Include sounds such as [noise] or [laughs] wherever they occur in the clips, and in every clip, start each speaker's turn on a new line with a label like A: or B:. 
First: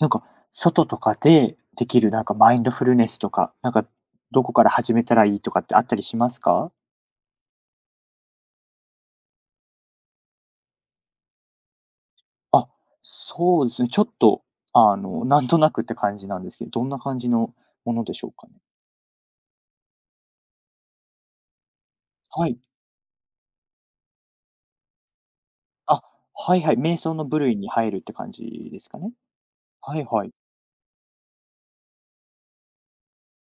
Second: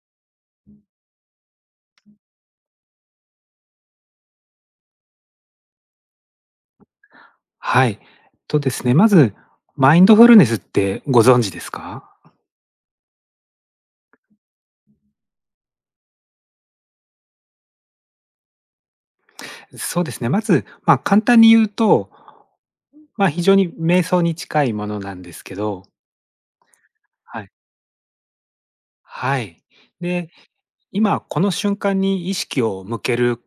A: なんか、外とかでできるなんかマインドフルネスとか、なんかどこから始めたらいいとかってあったりしますか？
B: はい。とですね、まず、マインドフルネスってご存知ですか？
A: あ、そうですね。ちょっと、なんとなくって感じなんですけど、どんな感じのものでしょうかね？
B: そうですね、まず、簡単に言うと、
A: はい。
B: 非常に瞑想に近いものなんですけど。
A: あ、はいはい、瞑想の部
B: はい。
A: 類に入るって感じですかね？
B: はい。
A: はいは
B: で、
A: い。
B: 今この瞬間に意識を向けるっ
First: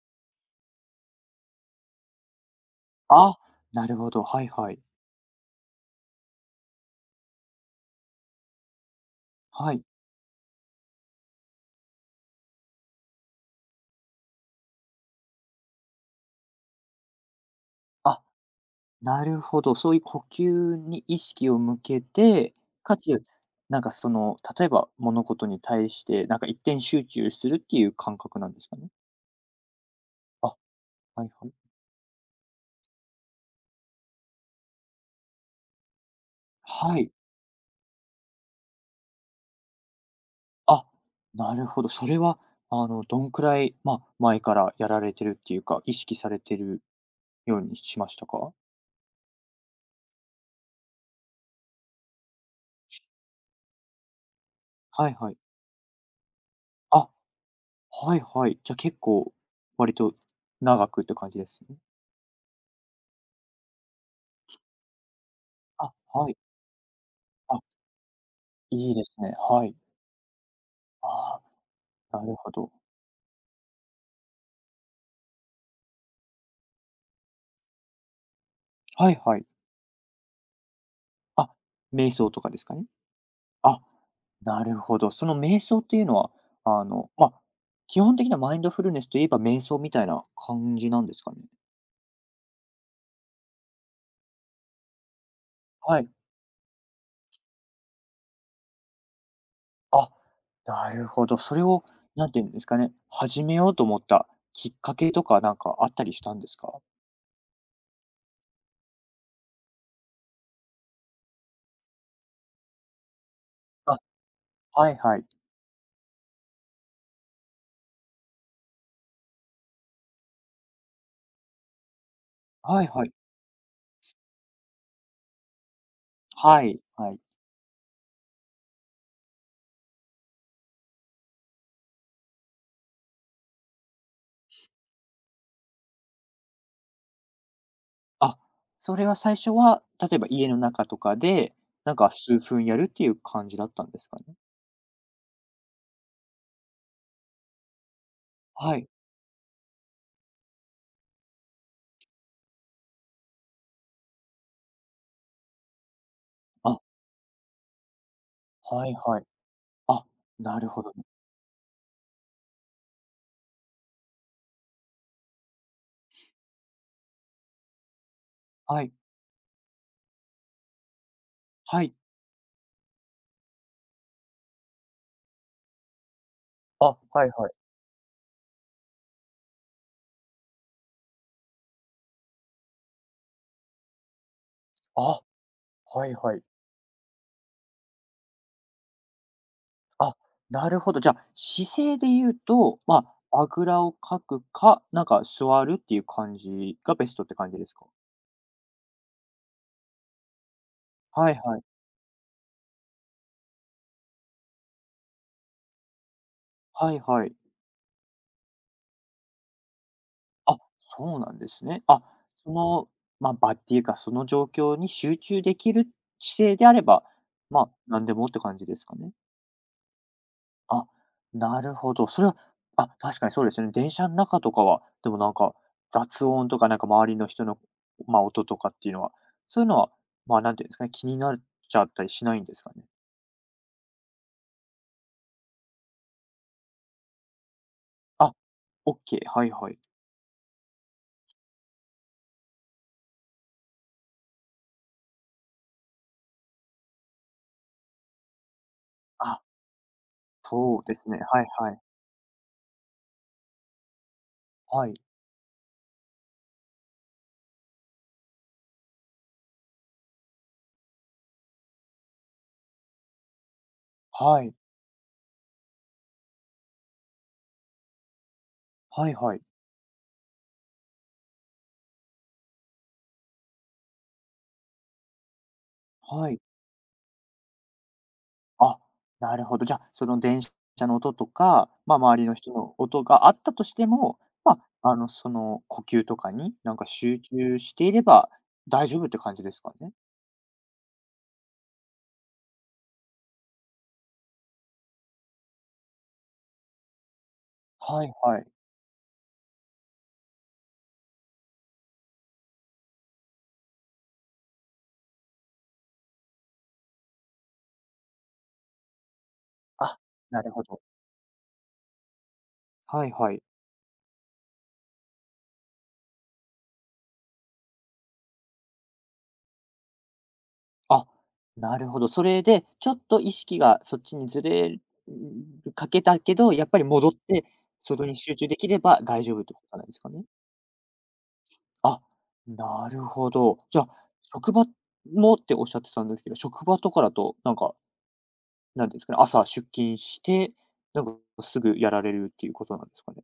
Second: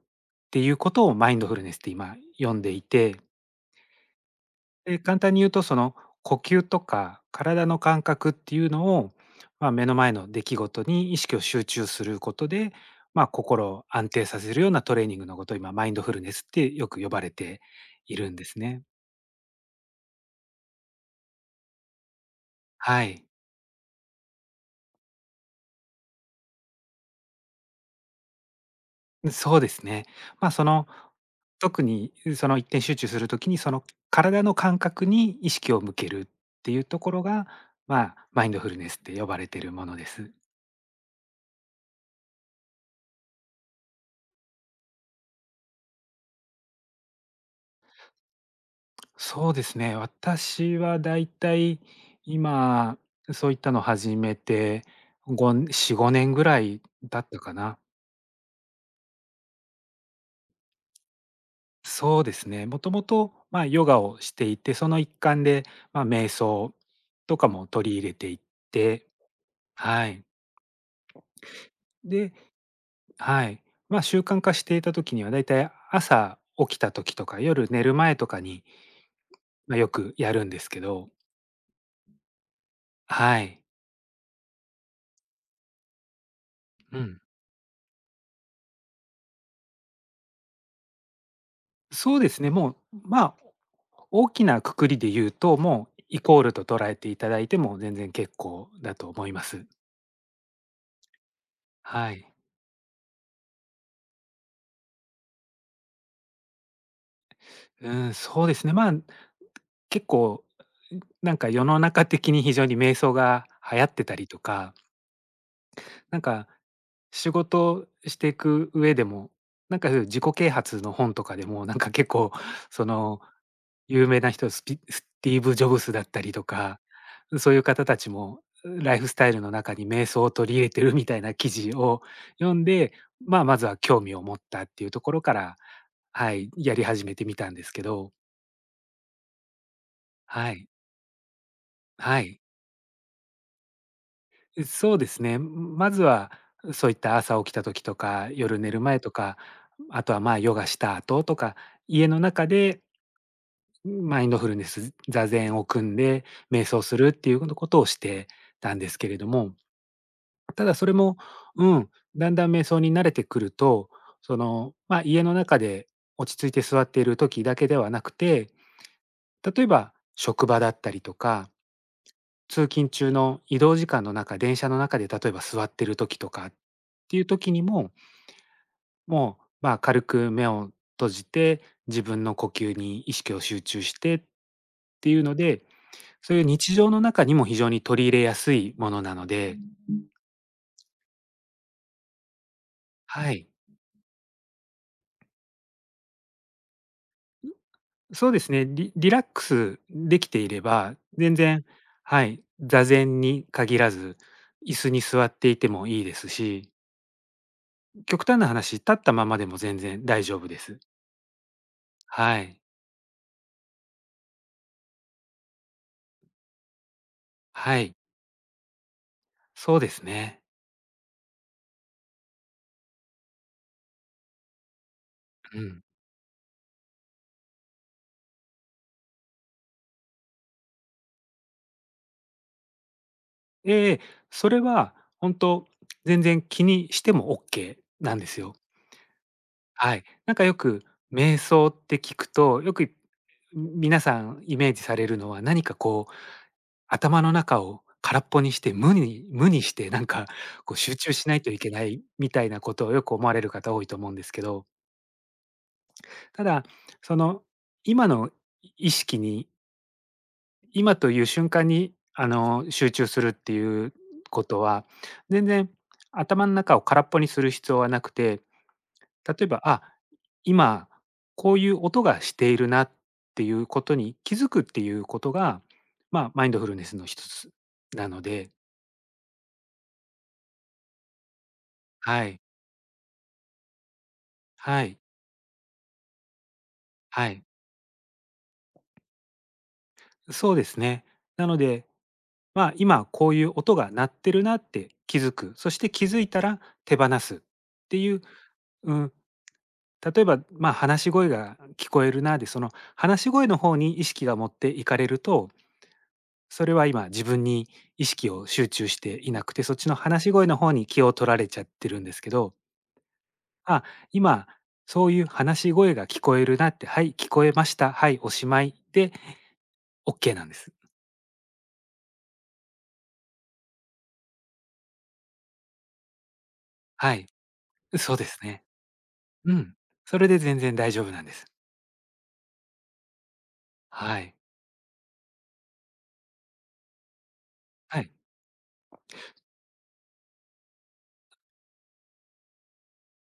B: ていうことをマインドフルネスって今読んでいて、
A: あ、なるほど、はいはい。
B: で、簡単に言うと、その呼吸とか体の感覚っていうのを、
A: はい。
B: 目の前の出来事に意識を集中することで、心を安定させるようなトレーニングのことを今マインドフルネスってよく呼ばれてい
A: あ
B: るんですね。
A: なるほど、そういう呼吸に意識を向けて、か
B: は
A: つ、
B: い。
A: なんかその、例えば物事に対して、なんか一点集中するっていう感覚なんですかね？
B: そうですね。
A: あ、
B: その
A: はいはい。
B: 特にその一点集中するときにその体の感覚に意識を向けるっていう
A: は
B: とこ
A: い。
B: ろが、マインドフルネスって呼ばれているものです。
A: あ、なるほど。それは、どんくらい、まあ、前からやられてるっていうか、意識されてるようにしましたか？
B: そうですね。私はだいたい今、そういったの始めて、
A: はいはい。
B: 4、5年ぐらい
A: あ、
B: だったかな。
A: はいはい。じゃ、結構割と長くって感じですね。
B: そうですね。もともと、ヨガをしていて、その一環で、
A: あ、
B: 瞑
A: はい。
B: 想とか
A: あ、
B: も取り入れていっ
A: いいで
B: て、
A: すね。はい。
B: はい。
A: ああ、な
B: で、
A: るほど。
B: はい。習慣化していた時にはだいたい朝起きた時とか、夜寝る前とかに、
A: はいはい。
B: よくやるんですけど、
A: あ、瞑想とかですかね。
B: はい。
A: あ、なるほど。その瞑想っていうのは、
B: うん。
A: まあ、基本的なマインドフルネスといえば瞑想みたいな感じなんですかね？
B: そうですね、もう、まあ、大きな括りで言うと、も
A: は
B: う
A: い。
B: イコールと捉えていただいても全然結構だと思います。
A: あ、なるほど。それを、
B: は
A: なん
B: い。
A: ていうんですかね、始めようと思ったきっかけとかなんかあったりしたんですか？
B: うん、そうですね。結構、なんか世の中的に非常に瞑想が流行っ
A: あ、
B: てたりとか、
A: はいはい。
B: なんか仕事をしていく上でも、なんかそういう自己啓発の本とかでも、なんか結構、
A: は
B: そ
A: いはい。
B: の有名な人、スティーブ・ジョブスだったりと
A: は
B: か、
A: いはい。
B: そういう方たちも、ライフスタイルの中に瞑想を取り入れてるみたいな記事を読んで、まずは興味を持ったっていうところから、はい、やり始めてみたんですけど、
A: あ、それは最初は、例えば家
B: は
A: の
B: い、
A: 中とかで、なんか
B: は
A: 数
B: い。
A: 分やるっていう感じだったんですかね？
B: そうですね、まずは、そういった朝起きた時とか、夜寝
A: は
B: る
A: い。
B: 前とか、あとは、ヨガした後とか、家の中でマインドフルネス、座禅を組んで瞑
A: あ、
B: 想するっていうことをしてたん
A: は
B: で
A: い
B: すけれ
A: はい。
B: ども、
A: あ、な
B: た
A: る
B: だ
A: ほ
B: そ
A: ど。
B: れも、うん、だんだん瞑想に慣れてくると、その、家の中で落ち着いて座っている時だけではなくて、
A: はい。
B: 例えば職場だったりとか、
A: はい。
B: 通勤中の移動時間の中、電車の中で例えば座ってる時とかっ
A: あ、
B: てい
A: は
B: う
A: いは
B: 時
A: い。
B: にも、もう、軽く目を閉じて、自分の呼吸に意識を集中してってい
A: あ、
B: うので、
A: はい
B: そ
A: は
B: うい
A: い。
B: う日常の中にも非常に取り入れやすいものなので、
A: あ、なるほど。じゃあ、姿勢で言うと、ま
B: は
A: あ、
B: い。
A: あぐらをかくか、なんか座るっていう感じがベストって感じですか？
B: そうですね、リラックスできていれば、
A: は
B: 全
A: いはい。
B: 然、はい、座禅に限らず、椅子に座っていてもいいですし、
A: はいはい。
B: 極端な話、立ったままでも全然大丈夫で
A: あ、
B: す。
A: そうなんですね。あ、
B: は
A: そ
B: い。
A: の、まあ、場っていうか、その状況に集中できる姿勢であれば、まあ、
B: はい。
A: なんでもって感じですかね？
B: そうですね。
A: あ、なるほど。それは、あ、確かにそうですよね。電車の中とかは、でもなんか、
B: うん。
A: 雑音とかなんか周りの人の、まあ、音とかっていうのは、そういうのは、まあ、何て言うんですかね、気になっちゃったりしないんですかね？
B: ええ、それは本当全然気にしてもオッケーなんで
A: あ、
B: すよ。
A: オッケー、はいはい。
B: はい。なんかよく瞑想って聞くと、よく、皆さんイメージされるのは、何かこう、頭の中を空っぽにして、
A: あ、
B: 無にして、なんかこう
A: そうで
B: 集
A: す
B: 中
A: ね。
B: しない
A: はい
B: といけ
A: は
B: な
A: い。
B: いみたいなことをよく思われる方多いと思うんですけど、
A: はい。
B: ただ、その、今の意識に、今という瞬間に、集中するっていう
A: は
B: こ
A: い。
B: とは、全然頭の中を空っぽにする必要はなくて、
A: はい
B: 例
A: はい。
B: えば、あ、今こういう音がしているなっていうことに気づくっていうことが、
A: はい。
B: マインドフルネスの一つなので、
A: あ、なるほど。じゃ、その電車の音とか、まあ、周
B: は
A: りの
B: い、
A: 人の音があったとしても、ま
B: は
A: あ、
B: い、
A: 呼吸とかに、なんか、集
B: はい、
A: 中していれば大丈夫って感じですかね？
B: そうですね。なので、今こういう音が鳴ってるなって気づく、そして気づいたら手放すって
A: は
B: い
A: い
B: う、
A: はい。
B: うん、例えば、話し声が聞こえるなで、その話し声の方に意識が持っていかれると、それは今自分に意識を集中していなくて、そっちの
A: あ、
B: 話し
A: な
B: 声
A: る
B: の
A: ほ
B: 方
A: ど。
B: に気を取られちゃってるんですけど、
A: はいはい。
B: あ、今そういう話し声が聞こえるなって、はい、聞こえました、はい、おしまいでオッケーなんです。
A: あ、なるほど。それで、ちょっと意識がそっちにずれるかけたけど、やっぱり戻っ
B: はい、
A: て、そこ
B: そ
A: に
B: うで
A: 集
B: す
A: 中で
B: ね。
A: きれば大丈夫っ
B: う
A: てこ
B: ん。
A: となんですか
B: そ
A: ね？
B: れで全然大丈夫なんです。
A: あ、なるほど。じゃあ、
B: はい。
A: 職場もっておっしゃってたんですけど、職場とかだと、なんか、
B: はい。
A: なんていうんですかね、朝出勤して、なんかすぐやられるっていうことなんですかね？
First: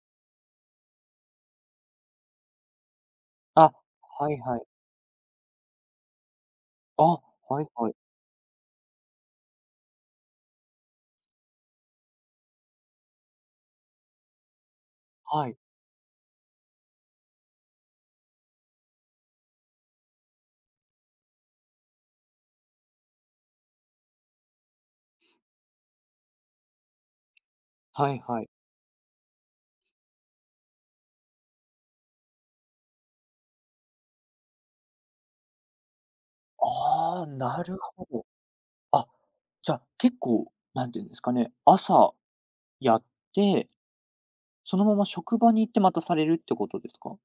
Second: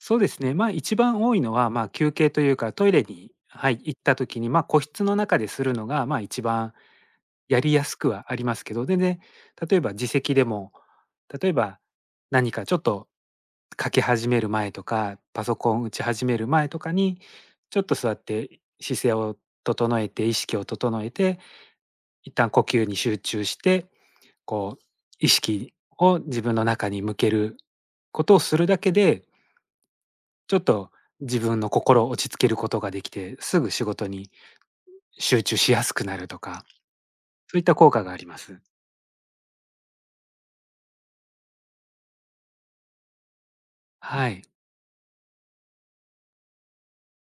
B: そうですね。一番多いのは、休憩というか、トイレに、は
A: あ、
B: い、行った
A: はい
B: 時に、
A: はい。
B: 個室の中でするのが、一番
A: あ、は
B: や
A: い
B: りや
A: はい。
B: すくはありますけど、全然、例えば自席でも、例えば何かちょっと書き始める前とか、パ
A: は
B: ソ
A: い。
B: コン打ち始める前とかに、ちょっと座って姿勢を整えて、意識を整えて、一旦呼吸に集中して、こう、意識を自分の中に向ける
A: はい
B: ことを
A: はい。
B: するだけで、ちょっと自分の心を落ち着けることができて、すぐ仕事に集中しやすくなるとか、
A: ああ、
B: そうい
A: な
B: った
A: る
B: 効果
A: ほ
B: があり
A: ど。
B: ます。
A: あ、じゃ、結構、なんていうんですかね、朝やって、
B: はい。
A: そのまま職場に行ってまたされるってことですか？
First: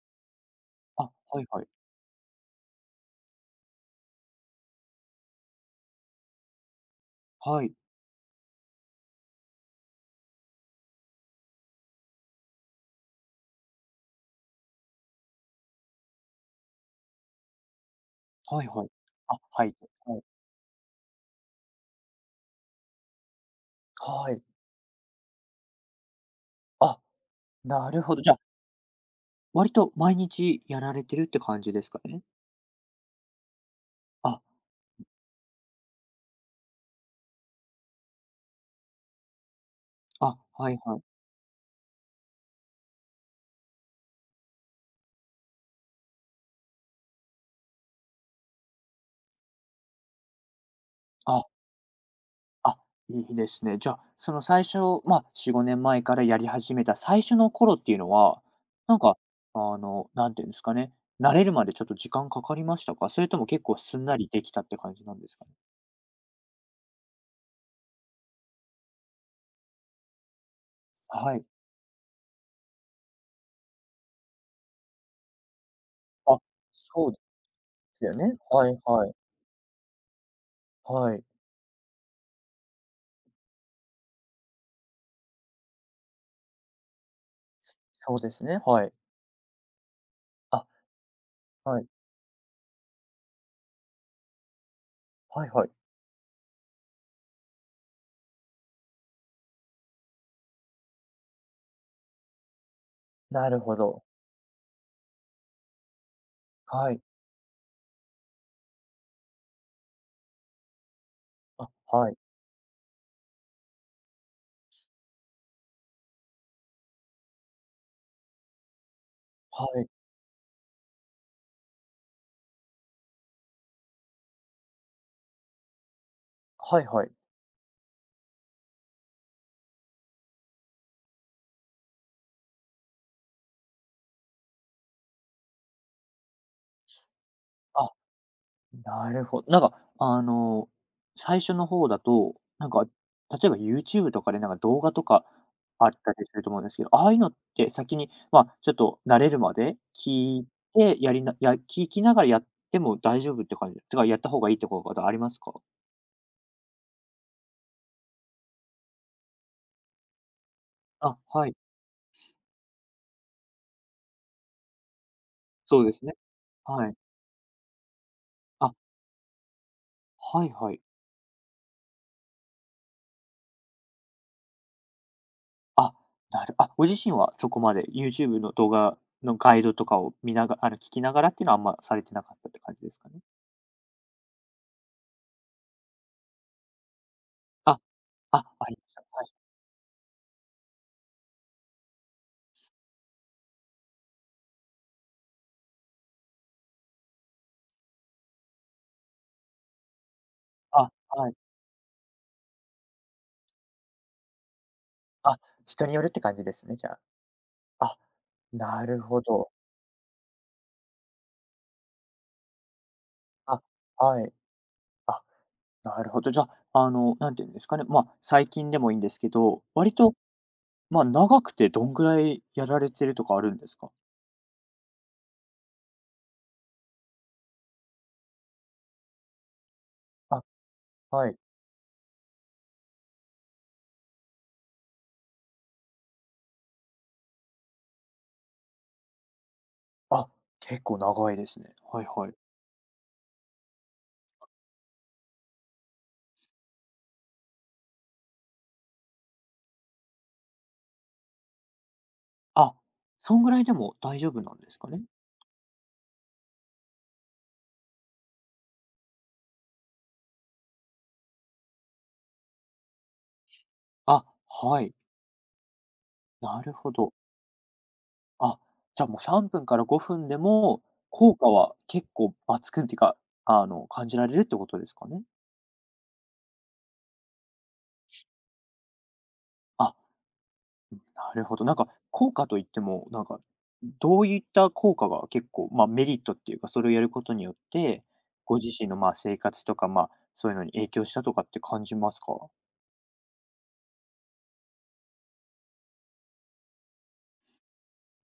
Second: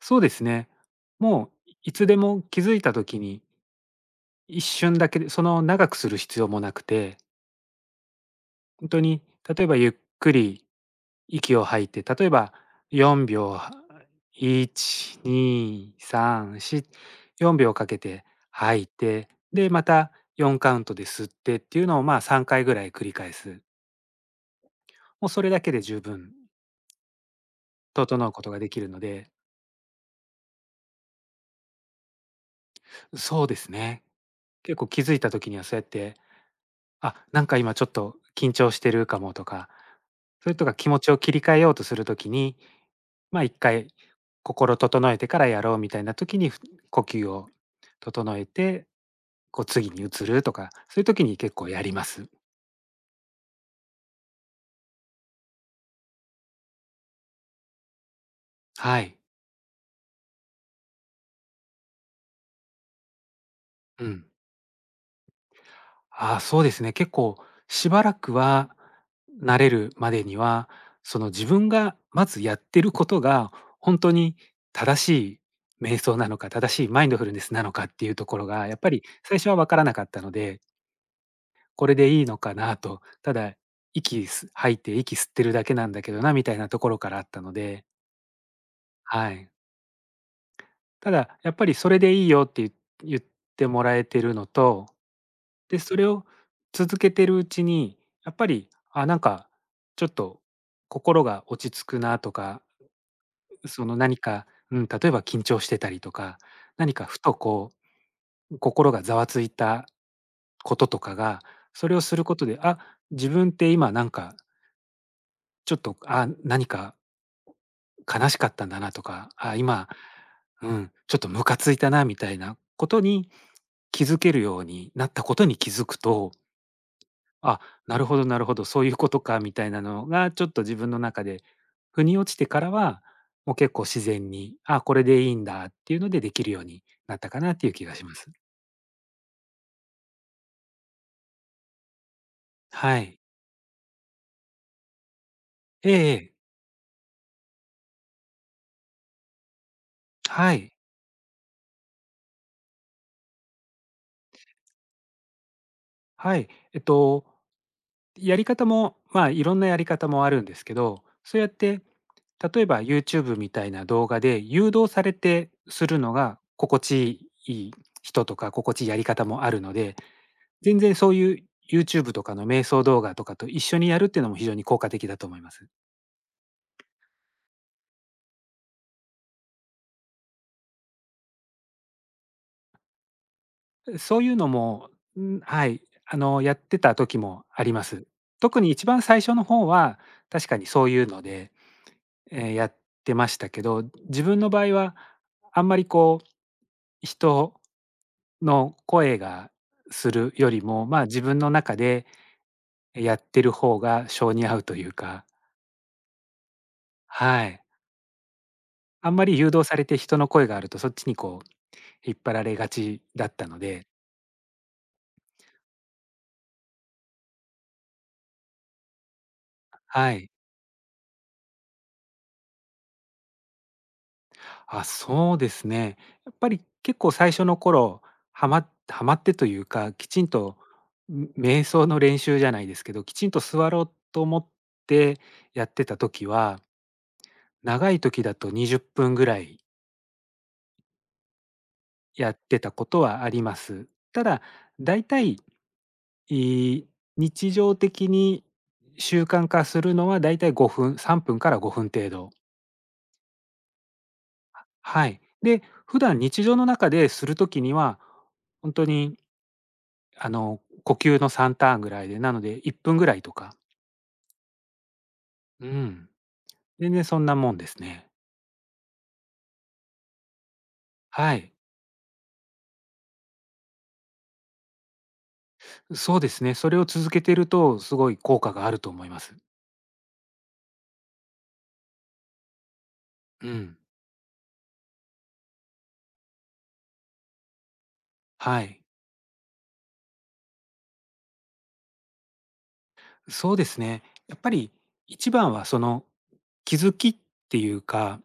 B: そうですね。
A: あ、はい
B: も
A: はい。
B: う、いつでも気づいた時に、一瞬だけで、その、長くする必要もなくて、
A: はい。
B: 本当に、例えばゆっくり息を吐いて、例えば4秒、は1、2、3、4、4秒かけて
A: はい
B: 吐
A: は
B: い
A: い。
B: て、
A: あ、は
B: で、
A: い。
B: また
A: はい。
B: 4カウントで吸ってっていうのを、3回ぐらい繰り返す。
A: はい。
B: もうそれだけで十分
A: あ、なるほど。
B: 整
A: じ
B: う
A: ゃあ
B: ことができるので、
A: 割と毎日やられてるって感じですかね？
B: そうですね。
A: あ、
B: 結構気づいた時にはそうやって、あ、なんか今ちょっと緊張してるかもとか、
A: あ、
B: それと
A: は
B: か
A: い
B: 気
A: は
B: 持
A: い。
B: ちを切り替えようとするときに、ま、一回心整えてからやろうみたいなときに、呼吸を整えて、こう次に移るとか、そういうときに
A: あ、
B: 結構やります。
A: あ、いいですね。じゃあ、その最初、4、5年前からやり始めた最初の頃っていうのは、なん
B: はい。
A: か、なんていうんですかね、慣れるまでちょっと時間かかりましたか？それとも結構す
B: う
A: んな
B: ん。
A: りできたって感じなんですかね？
B: ああ、そうですね。結構しばらくは慣れるまでには、その
A: はい。
B: 自分がまずやってることが本当に正しい瞑想なの
A: あ、
B: か、正しいマイ
A: そ
B: ン
A: う
B: ド
A: で
B: フルネスなのかって
A: す
B: い
A: よ
B: うと
A: ね。
B: ころが、
A: は
B: やっ
A: い
B: ぱり
A: はい。
B: 最初は分からなかったので、
A: はい。
B: これでいいのかなと、ただ吐いて息吸ってるだけなんだけどなみたいなところからあったので、
A: そうですね、はい。
B: はい。
A: あ、
B: ただやっぱり
A: はい。
B: それでいいよって言ってもらえてるのと、
A: はいはい。
B: で、それを続けてるうちに、やっぱり、あ、なんか、ちょっと心が落ち着くなとか、
A: なるほ
B: その
A: ど。
B: 何か、うん、例えば緊張してたりとか、
A: は
B: 何
A: い。
B: かふとこう、心がざわついたこととかが、
A: あ、
B: それを
A: は
B: す
A: い。
B: ることで、あ、自分って今なんか、ちょっと、あ、何か悲しかったんだなとか、あ、
A: は
B: 今、
A: い。
B: うん、ちょっとムカついたなみたいなことに気づけるようになったことに気づくと、
A: はいはい。
B: あ、なるほどなるほど、そういうことかみたいなのが、ちょっと自分の中で腑に落ちてからは、もう結構自然に、あ、これでいいんだっていうのでできるようになったかなっていう気がし
A: あ
B: ます。
A: なるほどなんか、最初の方だと、なんか、
B: はい。
A: 例えば YouTube とかでなんか動画とかあ
B: え
A: っ
B: ええ
A: たりす
B: え。
A: ると思うんですけど、ああいうのって先に、まあ、ちょっと慣れるまで聞い
B: はい。
A: て、やりなや聞きながらやっても大丈夫って感じてか、やった方がいいってことありますか？
B: はい。やり方も、いろんなやり方もあるんですけど、
A: あ、
B: そうや
A: は
B: っ
A: い、
B: て例えば YouTube みたいな動画で誘導されて
A: そ
B: す
A: うで
B: る
A: すね。
B: のが心
A: は
B: 地
A: い。
B: いい人とか、
A: あ、
B: 心地いいやり方もあるので、
A: はいは
B: 全
A: い。
B: 然そういう YouTube とかの瞑想動画とかと一緒にやるっていうのも非常に効果的だと思います。
A: あ、なるあ、ご自身はそこまで YouTube の動画のガイドとかを見ながら聞きながらっていうのはあんまされてなかったって感じですかね？
B: そういうのも、はい、やってた時もあり
A: あ、
B: ます。
A: あ、
B: 特に
A: あり
B: 一
A: まし
B: 番最
A: た。
B: 初の方は、確かにそういうので、やってましたけど、自分の場合はあんまり人の声がするよりも、
A: あ、
B: まあ、自
A: はい。
B: 分の中でやってる方が性に合うというか、
A: あ、人によるって感じですね、じゃ
B: はい。
A: あ。あ、なる
B: あん
A: ほ
B: まり誘
A: ど。
B: 導されて人の声があるとそっちに引っ張られがちだったの
A: あ、
B: で、
A: はい。あ、なるほど。じゃあ、なんていうんですかね、まあ、最近でもいいんですけど、割
B: は
A: と、
B: い。
A: まあ、長くてどんぐらいやられてるとかあるんですか？
B: あ、そうですね。やっぱり結構最初の頃、はまってというか、きちん
A: あ、
B: と、
A: はい。
B: 瞑想の練習じゃないですけど、きちんと座ろうと思ってやってた時は、長い時だと20分ぐらい
A: あ、結構長いですね。はいは
B: や
A: い。
B: ってたことはあります。ただ、大体、い日常的に習慣化するのは大体5分、3分から5分程度。
A: あ、そんぐらいでも大丈夫なんですかね？
B: はい。で、普段日常の中でする時には、本当に呼吸の3ターンぐらいで、なので1分ぐらいとか、
A: あ、はい。
B: うん、
A: なるほ
B: 全然
A: ど。
B: そんなもんですね。
A: あ、じゃあもう3分から5分でも、
B: は
A: 効果
B: い。
A: は結構抜群っていうか、感じられるってことですかね？
B: そうですね、それを続けてるとすごい効果があると思います。
A: あなるほど。なんか効果といっても、なんか、
B: うん、
A: どういった効果が結構、まあ、メリットっていうか、それをやることによって、ご
B: は
A: 自
B: い。
A: 身の、ま、生活とか、まあ、そういうのに影響したとかって感じますか？
B: そうですね、やっぱり一番はその、気づきっていうか、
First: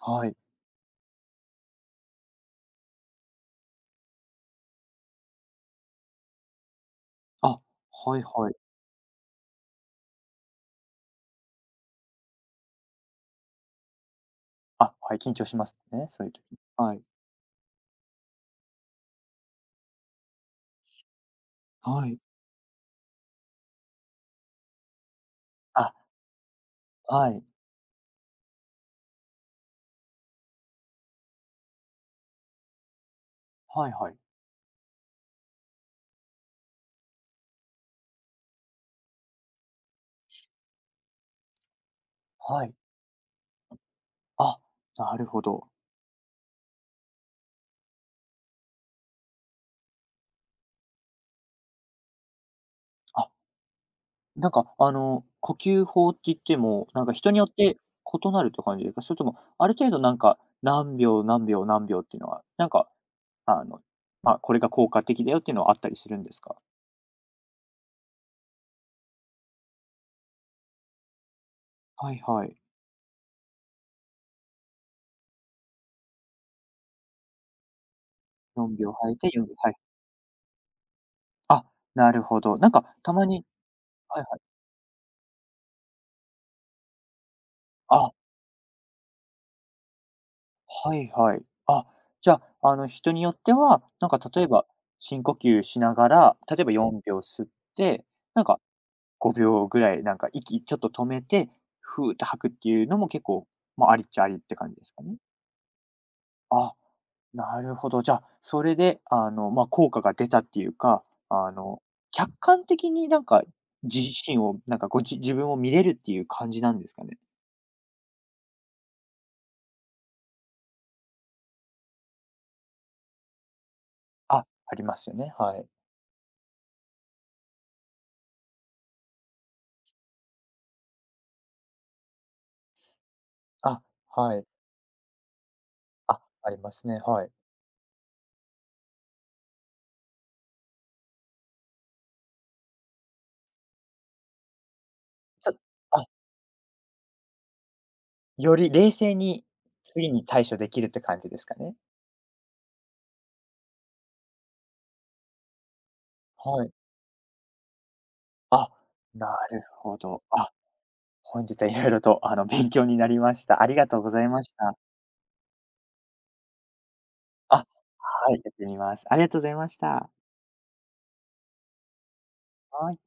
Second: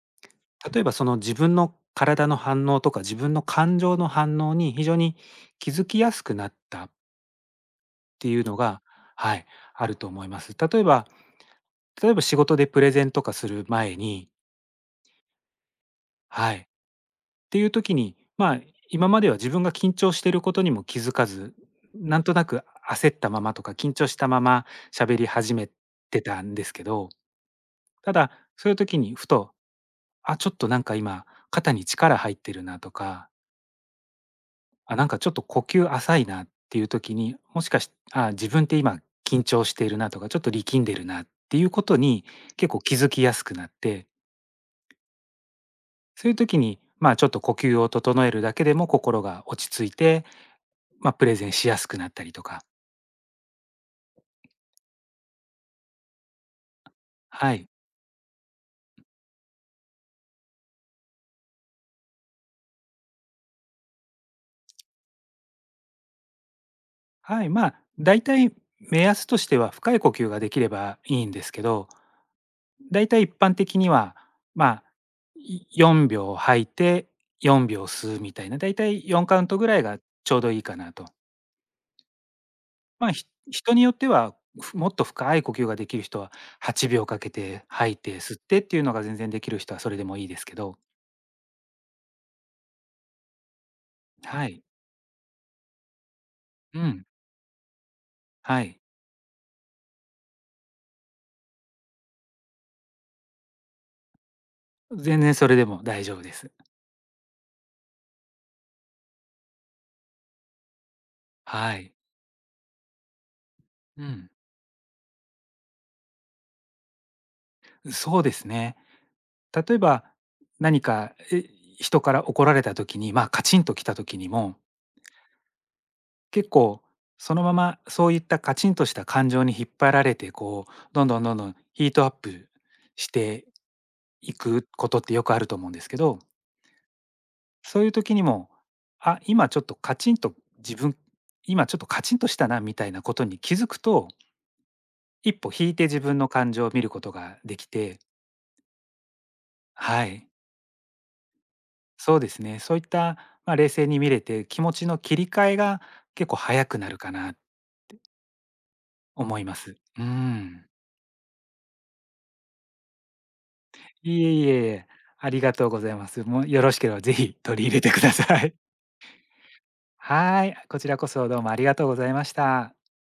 A: はい。
B: 例えばその自分の体の反応とか、自分の感情の反応に非常に気づきやすくなった
A: あ、
B: っ
A: はい
B: ていう
A: はい。
B: のが、はい、あると思います。例えば仕事でプレゼンとかする前に、
A: あ、はい、緊張しますね、そういう時。
B: はい、っ
A: はい。
B: ていう時に、まあ、今までは自分が緊張していることにも気づかず、
A: はい。
B: なんとなく焦ったままとか緊張したまま喋り始め
A: あ、
B: てたんですけど、
A: はい。
B: ただそういう時にふと、あ、ちょっとなんか今肩に力入ってるなとか
A: はいはい。
B: あ、なんかちょっと呼吸浅いなっていう時に、もしかしああ、自分って今緊張しているなとか、ちょっと力んでるなっていうことに
A: は
B: 結
A: い。
B: 構気づきやすくなって、
A: あ、なるほど。
B: そういう時に、まあ、ちょっと呼吸を整えるだけでも心が落ち着いて、ま、プレゼンしやすくなったりとか。
A: あなんか、呼吸法って言っても、なんか人によっ
B: はい。
A: て異なるって感じですか？それとも、ある程度なんか、何秒何秒何秒っていうのは、なんか、あの、まあ、これが効果的だよっていうのはあったりするんですか？
B: はい、まあ、大体目安としては深い呼吸ができればいいんですけど、
A: はいはい。
B: 大体一般的には、まあ、4秒吐いて4秒吸うみたいな、大
A: 4秒
B: 体
A: 吐い
B: 4
A: て
B: カウン
A: 4秒
B: トぐ
A: はい。
B: らいがちょうどいいかなと。
A: あ、なるほど。なんか、
B: まあ、
A: たまに
B: 人によって
A: はい
B: は、
A: はい。
B: もっと深い呼吸ができる人は8秒かけて吐い
A: あ、
B: て吸ってっていうのが全然できる人はそれでもいいですけど、
A: はいはい。あ、じゃあ、人によっては、なんか例
B: は
A: え
B: い。
A: ば、深呼吸しながら、例えば
B: うん、
A: 4秒吸って、なんか
B: はい。
A: 5秒ぐらい、なんか息ちょっと止めて、ふうって吐くっていうのも結構、まあ、ありっちゃありって感じですかね。
B: 全然それでも大丈夫です。
A: あ、なるほど。じゃあ、それで、まあ、効果が出たっていうか、あ
B: は
A: の、
B: い。
A: 客観的になんか、自
B: うん。
A: 身を、なんか、自分を見れるっていう感じなんですかね？
B: そうですね。例えば、何か、え、人から怒られた時に、まあ、カチンと来た時に
A: あ、
B: も、
A: ありますよね、はい。
B: 結構そのままそういったカチンとした感情に引っ張られて、こう、どんどんどんどんヒートアップして
A: あ、
B: い
A: はい。
B: くことってよくあると思うんですけど、
A: あ、ありますね、はい。
B: そういう時にも、あ、今ちょっとカチンと自分、今ちょっとカチンとしたなみたいなことに気づくと、一
A: ち
B: 歩
A: ょ
B: 引いて自
A: あ、
B: 分の感情を見ることができて、
A: より冷静に
B: は
A: 次に
B: い、
A: 対処できるって感じですかね？
B: そうですね、そういった、まあ、冷静に見れて、気持ちの切り替えが結構早
A: はい。
B: くなるかな
A: あ、な
B: 思いま
A: る
B: す。
A: ほ
B: う
A: ど。あ
B: ん。
A: 本日はいろいろと、勉強になりました。ありがとうご
B: い
A: ざい
B: えい
A: まし
B: えい
A: た。
B: え、ありがとうございます。もうよろしければぜひ
A: あ、
B: 取り入れてくだ
A: は
B: さ
A: い、やって
B: い。
A: みます。ありがとうございまし
B: [laughs]
A: た。
B: はい、こちらこそどうもありがとうございました。
A: はい。